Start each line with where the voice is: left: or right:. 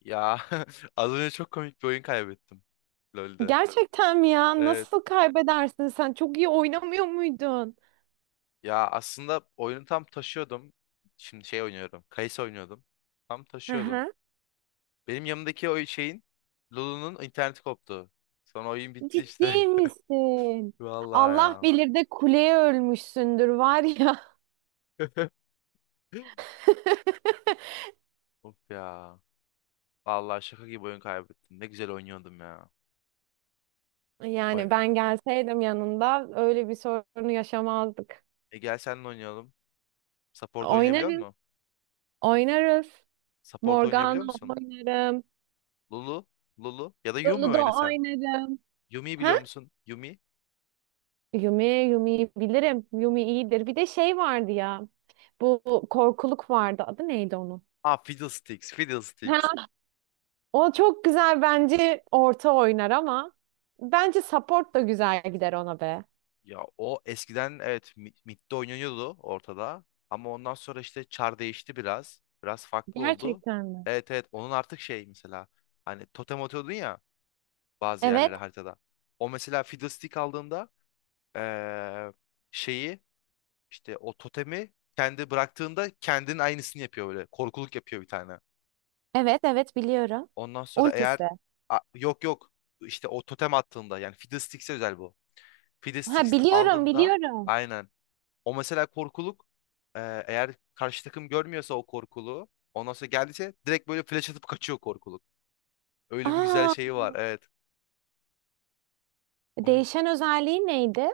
left: Ya az önce çok komik bir oyun kaybettim LoL'de.
right: Gerçekten mi ya?
left: Evet.
right: Nasıl kaybedersin sen? Çok iyi oynamıyor muydun?
left: Ya aslında oyunu tam taşıyordum. Şimdi şey oynuyorum. Kayısı oynuyordum. Tam
right: Hı
left: taşıyordum.
right: hı.
left: Benim yanımdaki o şeyin Lulu'nun interneti koptu. Sonra oyun bitti işte.
right: Ciddi misin?
left: Vallahi
right: Allah
left: ya.
right: bilir de kuleye ölmüşsündür var ya.
left: Of ya. Vallahi şaka gibi oyun kaybettim. Ne güzel oynuyordum ya. Oy
right: Yani ben gelseydim yanında öyle bir sorunu yaşamazdık.
left: e gel seninle oynayalım. Support oynayabiliyor
right: Oynarız,
left: musun?
right: oynarız.
left: Support oynayabiliyor
right: Morgana
left: musun?
right: oynarım.
left: Lulu, Lulu ya da Yumi oyna
right: Ludo
left: sen.
right: oynarım.
left: Yumi'yi
right: Ha?
left: biliyor musun? Yumi.
right: Yumi, Yumi'yi bilirim. Yumi iyidir. Bir de şey vardı ya. Bu korkuluk vardı. Adı neydi onun?
left: Aa Fiddlesticks, Fiddlesticks.
right: Ha, o çok güzel bence orta oynar ama bence support da güzel gider ona be.
left: Ya o eskiden evet midde oynanıyordu ortada. Ama ondan sonra işte çar değişti biraz. Biraz farklı oldu.
right: Gerçekten mi?
left: Evet evet onun artık şey mesela. Hani totem atıyordun ya bazı yerlere
right: Evet,
left: haritada. O mesela Fiddlestick aldığında eee, şeyi işte o totemi kendi bıraktığında kendinin aynısını yapıyor böyle. Korkuluk yapıyor bir tane.
right: evet, evet biliyorum.
left: Ondan sonra eğer
right: Ultisi.
left: Yok yok işte o totem attığında yani Fiddlesticks'e özel bu.
right: Ha
left: Fiddlesticks
right: biliyorum,
left: aldığında
right: biliyorum.
left: aynen. O mesela korkuluk e, eğer karşı takım görmüyorsa o korkuluğu ondan sonra geldiyse direkt böyle flash atıp kaçıyor korkuluk. Öyle bir güzel
right: Aa,
left: şeyi var evet. Onun
right: değişen özelliği neydi?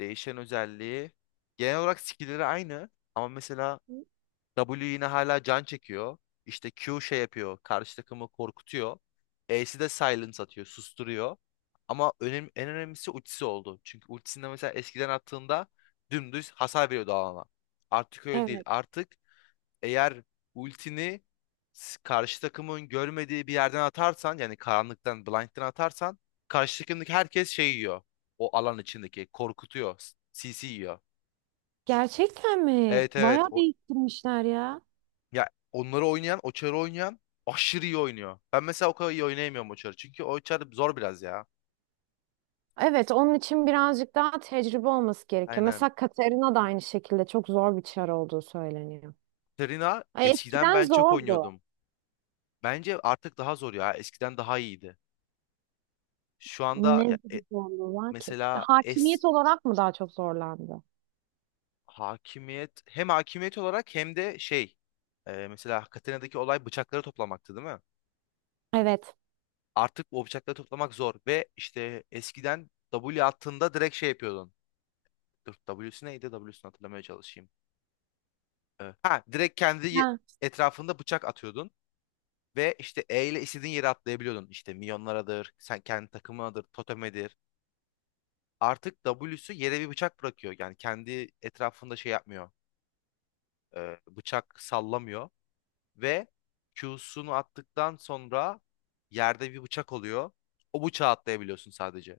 left: değişen özelliği genel olarak skill'leri aynı ama mesela W yine hala can çekiyor. İşte Q şey yapıyor. Karşı takımı korkutuyor. E'si de silence atıyor. Susturuyor. Ama en önemlisi ultisi oldu. Çünkü ultisinde mesela eskiden attığında dümdüz hasar veriyordu alana. Artık öyle değil.
right: Evet.
left: Artık eğer ultini karşı takımın görmediği bir yerden atarsan yani karanlıktan, blind'den atarsan karşı takımdaki herkes şey yiyor. O alan içindeki korkutuyor. CC yiyor.
right: Gerçekten mi?
left: Evet evet.
right: Bayağı değiştirmişler ya.
left: Ya onları oynayan, Oçar'ı oynayan aşırı iyi oynuyor. Ben mesela o kadar iyi oynayamıyorum Oçar'ı. Çünkü Oçar zor biraz ya.
right: Evet, onun için birazcık daha tecrübe olması gerekiyor.
left: Aynen.
right: Mesela Katarina da aynı şekilde çok zor bir çar olduğu söyleniyor.
left: Serena
right: Ay,
left: eskiden
right: eskiden
left: ben çok
right: zordu.
left: oynuyordum. Bence artık daha zor ya. Eskiden daha iyiydi. Şu anda
right: Ne
left: ya,
right: gibi zorluğu var ki?
left: mesela
right: Hakimiyet olarak mı daha çok zorlandı?
left: hem hakimiyet olarak hem de şey mesela Katena'daki olay bıçakları toplamaktı değil mi?
right: Evet.
left: Artık o bıçakları toplamak zor ve işte eskiden W attığında direkt şey yapıyordun. Dur W'si neydi? W'sini hatırlamaya çalışayım. Evet. Ha direkt kendi
right: Ha.
left: etrafında bıçak atıyordun ve işte E ile istediğin yere atlayabiliyordun. İşte milyonlaradır, sen kendi takımınadır, totemedir. Artık W'su yere bir bıçak bırakıyor. Yani kendi etrafında şey yapmıyor. Bıçak sallamıyor ve Q'sunu attıktan sonra yerde bir bıçak oluyor. O bıçağı atlayabiliyorsun sadece.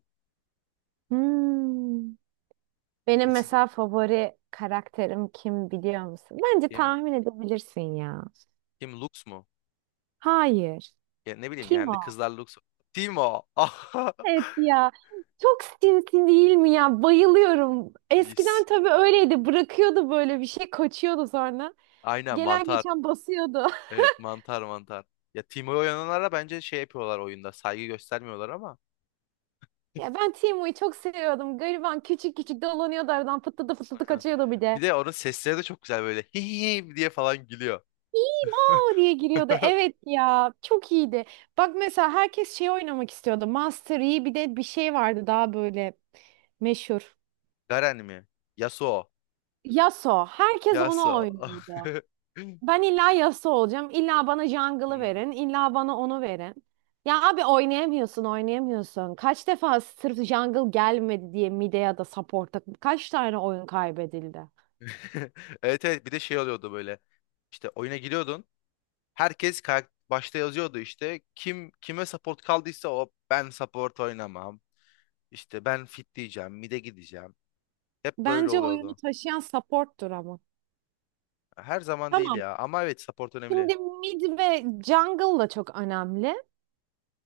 right: Hmm. Benim
left: Eski
right: mesela favori karakterim kim biliyor musun? Bence
left: kim?
right: tahmin edebilirsin ya.
left: Kim Lux mu?
right: Hayır.
left: Ya ne bileyim
right: Kim
left: genelde
right: o?
left: kızlar Lux. Timo.
right: Evet ya. Çok sinsi değil mi ya? Bayılıyorum.
left: Yes.
right: Eskiden tabii öyleydi. Bırakıyordu böyle bir şey, kaçıyordu sonra.
left: Aynen
right: Gelen
left: mantar.
right: geçen basıyordu.
left: Evet mantar mantar. Ya Timo'yu oynananlara bence şey yapıyorlar oyunda. Saygı göstermiyorlar ama.
right: Ya ben Timo'yu çok seviyordum. Gariban küçük küçük dolanıyordu aradan fıtladı fıtladı
left: Aynen.
right: kaçıyordu bir
left: Bir
right: de.
left: de onun sesleri de çok güzel böyle. hihi diye falan gülüyor.
right: Aa diye giriyordu. Evet ya çok iyiydi. Bak mesela herkes şey oynamak istiyordu. Master Yi bir de bir şey vardı daha böyle meşhur.
left: Garen mi? Yasuo.
right: Yasuo. Herkes onu
left: Yasuo.
right: oynuyordu. Ben illa Yasuo olacağım. İlla bana jungle'ı
left: Hmm.
right: verin. İlla bana onu verin. Ya abi oynayamıyorsun, oynayamıyorsun. Kaç defa sırf jungle gelmedi diye mid'e ya da support'a kaç tane oyun kaybedildi?
left: Evet evet bir de şey oluyordu böyle. İşte oyuna giriyordun. Herkes başta yazıyordu işte. Kim kime support kaldıysa o ben support oynamam. İşte ben fit diyeceğim, mid'e gideceğim. Hep böyle
right: Bence oyunu
left: oluyordu.
right: taşıyan support'tur ama.
left: Her zaman değil
right: Tamam.
left: ya. Ama evet support önemli.
right: Şimdi mid ve jungle da çok önemli.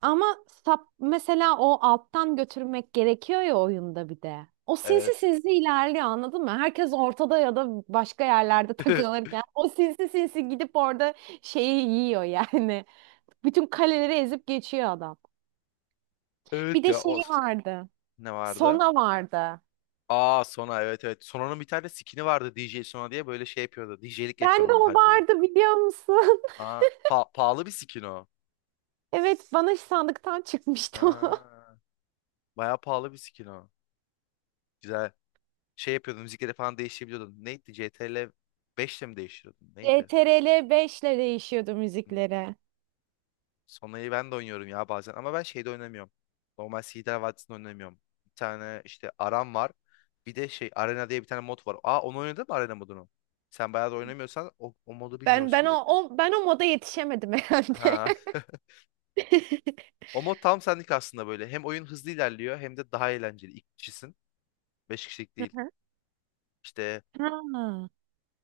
right: Ama sap mesela o alttan götürmek gerekiyor ya oyunda bir de. O sinsi
left: Evet.
right: sinsi ilerliyor anladın mı? Herkes ortada ya da başka yerlerde takılırken o sinsi sinsi gidip orada şeyi yiyor yani. Bütün kaleleri ezip geçiyor adam. Bir
left: Evet
right: de
left: ya o
right: şey vardı.
left: ne vardı?
right: Sona vardı.
left: Aa Sona evet evet. Sona'nın bir tane skin'i vardı D J Sona diye böyle şey yapıyordu. DJ'lik
right: Ben de
left: yapıyordu
right: o
left: haritada.
right: vardı biliyor musun?
left: Aa pahalı bir skin o.
right: Evet bana sandıktan çıkmıştı o.
left: Aa, bayağı pahalı bir skin o. Güzel. Şey yapıyordun müzikleri falan değiştirebiliyordun. Neydi? CTRL 5'le mi değiştiriyordun? Neydi?
right: CTRL 5 ile değişiyordu
left: Hmm.
right: müzikleri.
left: Sonra'yı ben de oynuyorum ya bazen ama ben şeyde oynamıyorum. Normal Sider Vadisi'nde oynamıyorum. Bir tane işte Aram var. Bir de şey Arena diye bir tane mod var. Aa onu oynadın mı Arena modunu? Sen bayağı da oynamıyorsan o modu
right: Ben o,
left: bilmiyorsundur.
right: o ben o moda yetişemedim herhalde.
left: Ha. O mod tam senlik aslında böyle. Hem oyun hızlı ilerliyor hem de daha eğlenceli. İki kişisin. Beş kişilik
right: Hı
left: değil.
right: hı.
left: İşte
right: Ha.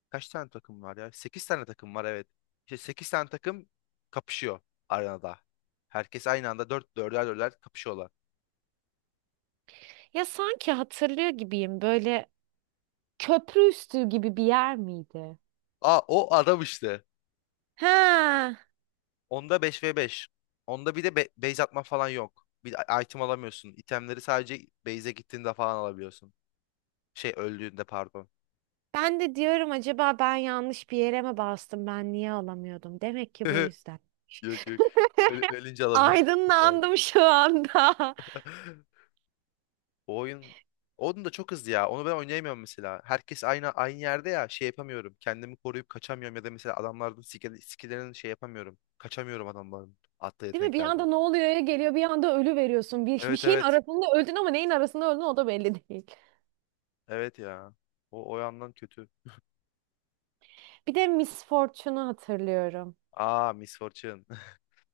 left: kaç tane takım var ya? Sekiz tane takım var evet. İşte sekiz tane takım kapışıyor arenada. Herkes aynı anda dörder dörder kapışıyorlar.
right: Ya sanki hatırlıyor gibiyim böyle köprü üstü gibi bir yer miydi?
left: Aa o adam işte.
right: Ha,
left: Onda beş ve beş. Onda bir de base atma falan yok. Bir de item alamıyorsun. İtemleri sadece base'e gittiğinde falan alabiliyorsun. Şey öldüğünde pardon.
right: ben de diyorum acaba ben yanlış bir yere mi bastım ben niye alamıyordum? Demek ki bu yüzden.
left: Yok yok. Ölünce alabiliyorsun. Sağ ol.
right: Aydınlandım şu anda.
left: O oyun onun da çok hızlı ya. Onu ben oynayamıyorum mesela. Herkes aynı yerde ya şey yapamıyorum. Kendimi koruyup kaçamıyorum ya da mesela adamların skill'lerini şey yapamıyorum. Kaçamıyorum adamların attığı
right: Değil mi? Bir
left: yeteneklerden.
right: anda ne oluyor ya geliyor bir anda ölü veriyorsun. Bir
left: Evet
right: şeyin
left: evet.
right: arasında öldün ama neyin arasında öldün o da belli değil.
left: Evet ya. O yandan kötü.
right: Bir de Miss Fortune'u hatırlıyorum.
left: Aa Miss Fortune.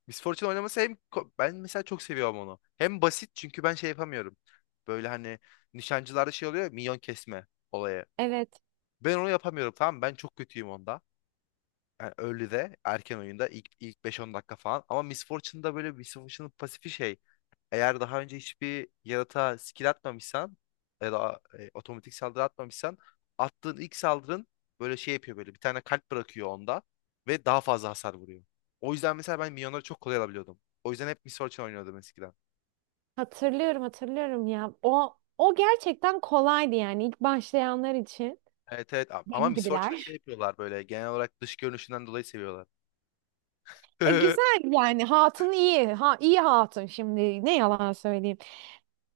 left: Miss Fortune oynaması hem ben mesela çok seviyorum onu. Hem basit çünkü ben şey yapamıyorum. Böyle hani nişancılarda şey oluyor ya, minyon kesme olayı.
right: Evet.
left: Ben onu yapamıyorum tamam mı? Ben çok kötüyüm onda. Yani early'de erken oyunda ilk 5-10 dakika falan. Ama Miss Fortune'da böyle Miss Fortune'ın pasifi şey. Eğer daha önce hiçbir yaratığa skill atmamışsan ya da otomatik saldırı atmamışsan attığın ilk saldırın böyle şey yapıyor böyle bir tane kalp bırakıyor onda ve daha fazla hasar vuruyor. O yüzden mesela ben minyonları çok kolay alabiliyordum. O yüzden hep Miss Fortune oynuyordum eskiden.
right: Hatırlıyorum hatırlıyorum ya. O o gerçekten kolaydı yani ilk başlayanlar için.
left: Evet evet ama
right: Benim
left: Miss Fortune'ı şey
right: gibiler.
left: yapıyorlar böyle genel olarak dış görünüşünden dolayı seviyorlar.
right: E güzel yani hatun iyi. Ha iyi hatun şimdi ne yalan söyleyeyim.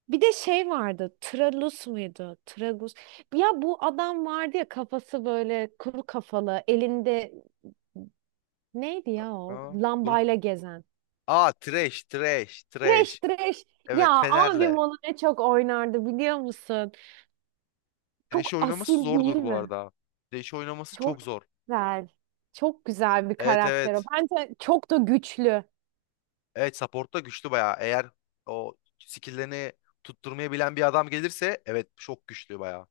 right: Bir de şey vardı. Tralus muydu? Tragus. Ya bu adam vardı ya kafası böyle kuru kafalı, elinde neydi ya o?
left: Aa, grup.
right: Lambayla gezen.
left: Aa Thresh, Thresh,
right: Treş
left: Thresh.
right: treş.
left: Evet
right: Ya abim
left: Fener'le.
right: onu ne çok oynardı biliyor musun?
left: Thresh'i
right: Çok
left: oynaması
right: asil değil
left: zordur bu
right: mi?
left: arada. Thresh'i oynaması çok
right: Çok
left: zor.
right: güzel. Çok güzel bir
left: Evet
right: karakter o.
left: evet.
right: Bence çok da güçlü.
left: Evet supportta güçlü bayağı. Eğer o skill'lerini tutturmayı bilen bir adam gelirse evet çok güçlü bayağı.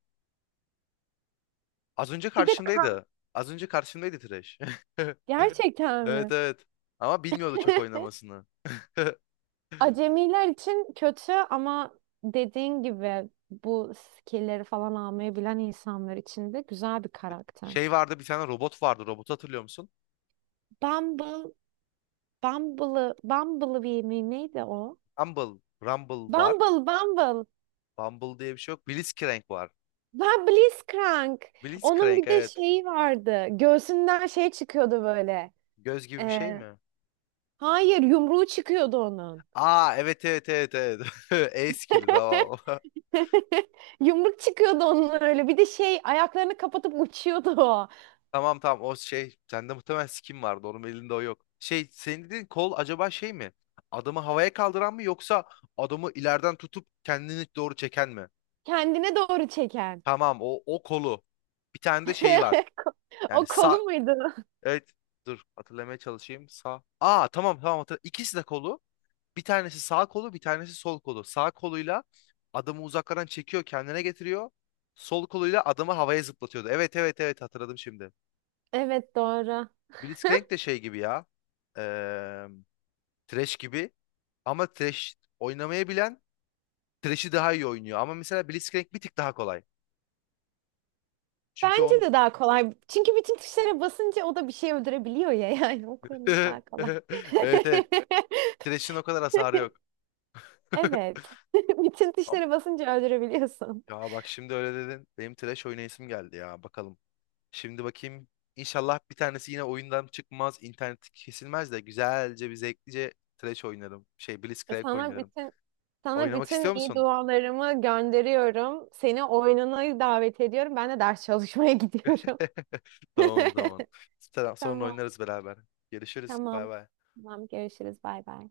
left: Az önce
right: Bir de kan.
left: karşımdaydı. Az önce karşımdaydı Thresh.
right: Gerçekten mi?
left: Evet evet. Ama bilmiyordu çok oynamasını.
right: Acemiler için kötü ama dediğin gibi bu skill'leri falan almayı bilen insanlar için de güzel bir karakter.
left: Şey vardı bir tane robot vardı. Robotu hatırlıyor musun?
right: Bumble, Bumble'ı, Bumblebee mi neydi o?
left: Rumble. Rumble var.
right: Bumble, Bumble.
left: Bumble diye bir şey yok. Blitzcrank var.
right: Ben Blitzcrank. Onun
left: Blitzcrank
right: bir de
left: evet.
right: şeyi vardı. Göğsünden şey çıkıyordu böyle.
left: Göz gibi bir
right: Ee,
left: şey mi?
right: hayır, yumruğu çıkıyordu onun.
left: Aa evet evet evet evet. E skill'i tamam.
right: Yumruk çıkıyordu onun öyle. Bir de şey ayaklarını kapatıp uçuyordu o.
left: Tamam tamam o şey sende muhtemelen skin vardı onun elinde o yok. Şey senin dediğin kol acaba şey mi? Adamı havaya kaldıran mı yoksa adamı ileriden tutup kendini doğru çeken mi?
right: Kendine doğru çeken.
left: Tamam o kolu. Bir tane de şey var. Yani
right: O
left: sağ
right: kolu muydu?
left: evet dur hatırlamaya çalışayım. Sağ. Aa tamam tamam hatırladım. İkisi de kolu. Bir tanesi sağ kolu bir tanesi sol kolu. Sağ koluyla adamı uzaklardan çekiyor kendine getiriyor. Sol koluyla adamı havaya zıplatıyordu. Evet evet evet hatırladım şimdi.
right: Evet doğru.
left: Blitzcrank de şey gibi ya. Eee Thresh gibi. Ama Thresh oynamayı bilen Thresh'i daha iyi oynuyor. Ama mesela Blitzcrank bir tık daha kolay. Çünkü
right: Bence
left: onun...
right: de daha kolay. Çünkü bütün tuşlara basınca o da bir şey öldürebiliyor ya. Yani o konuda daha kolay.
left: Evet evet. Thresh'in o kadar hasarı yok.
right: Evet. Bütün
left: Ama
right: tuşlara basınca öldürebiliyorsun.
left: ya bak şimdi öyle dedin. Benim Thresh oynayasım geldi ya. Bakalım. Şimdi bakayım. İnşallah bir tanesi yine oyundan çıkmaz. İnternet kesilmez de güzelce bir zevklice Thresh oynarım. Şey Blitzcrank
right: Sana
left: oynarım.
right: bütün
left: Oynamak istiyor
right: iyi
left: musun?
right: dualarımı gönderiyorum. Seni oyununa davet ediyorum. Ben de ders çalışmaya gidiyorum.
left: Tamam o zaman. Sonra
right: Tamam,
left: oynarız beraber. Görüşürüz. Bay
right: tamam.
left: bay.
right: Tamam, görüşürüz. Bay bay.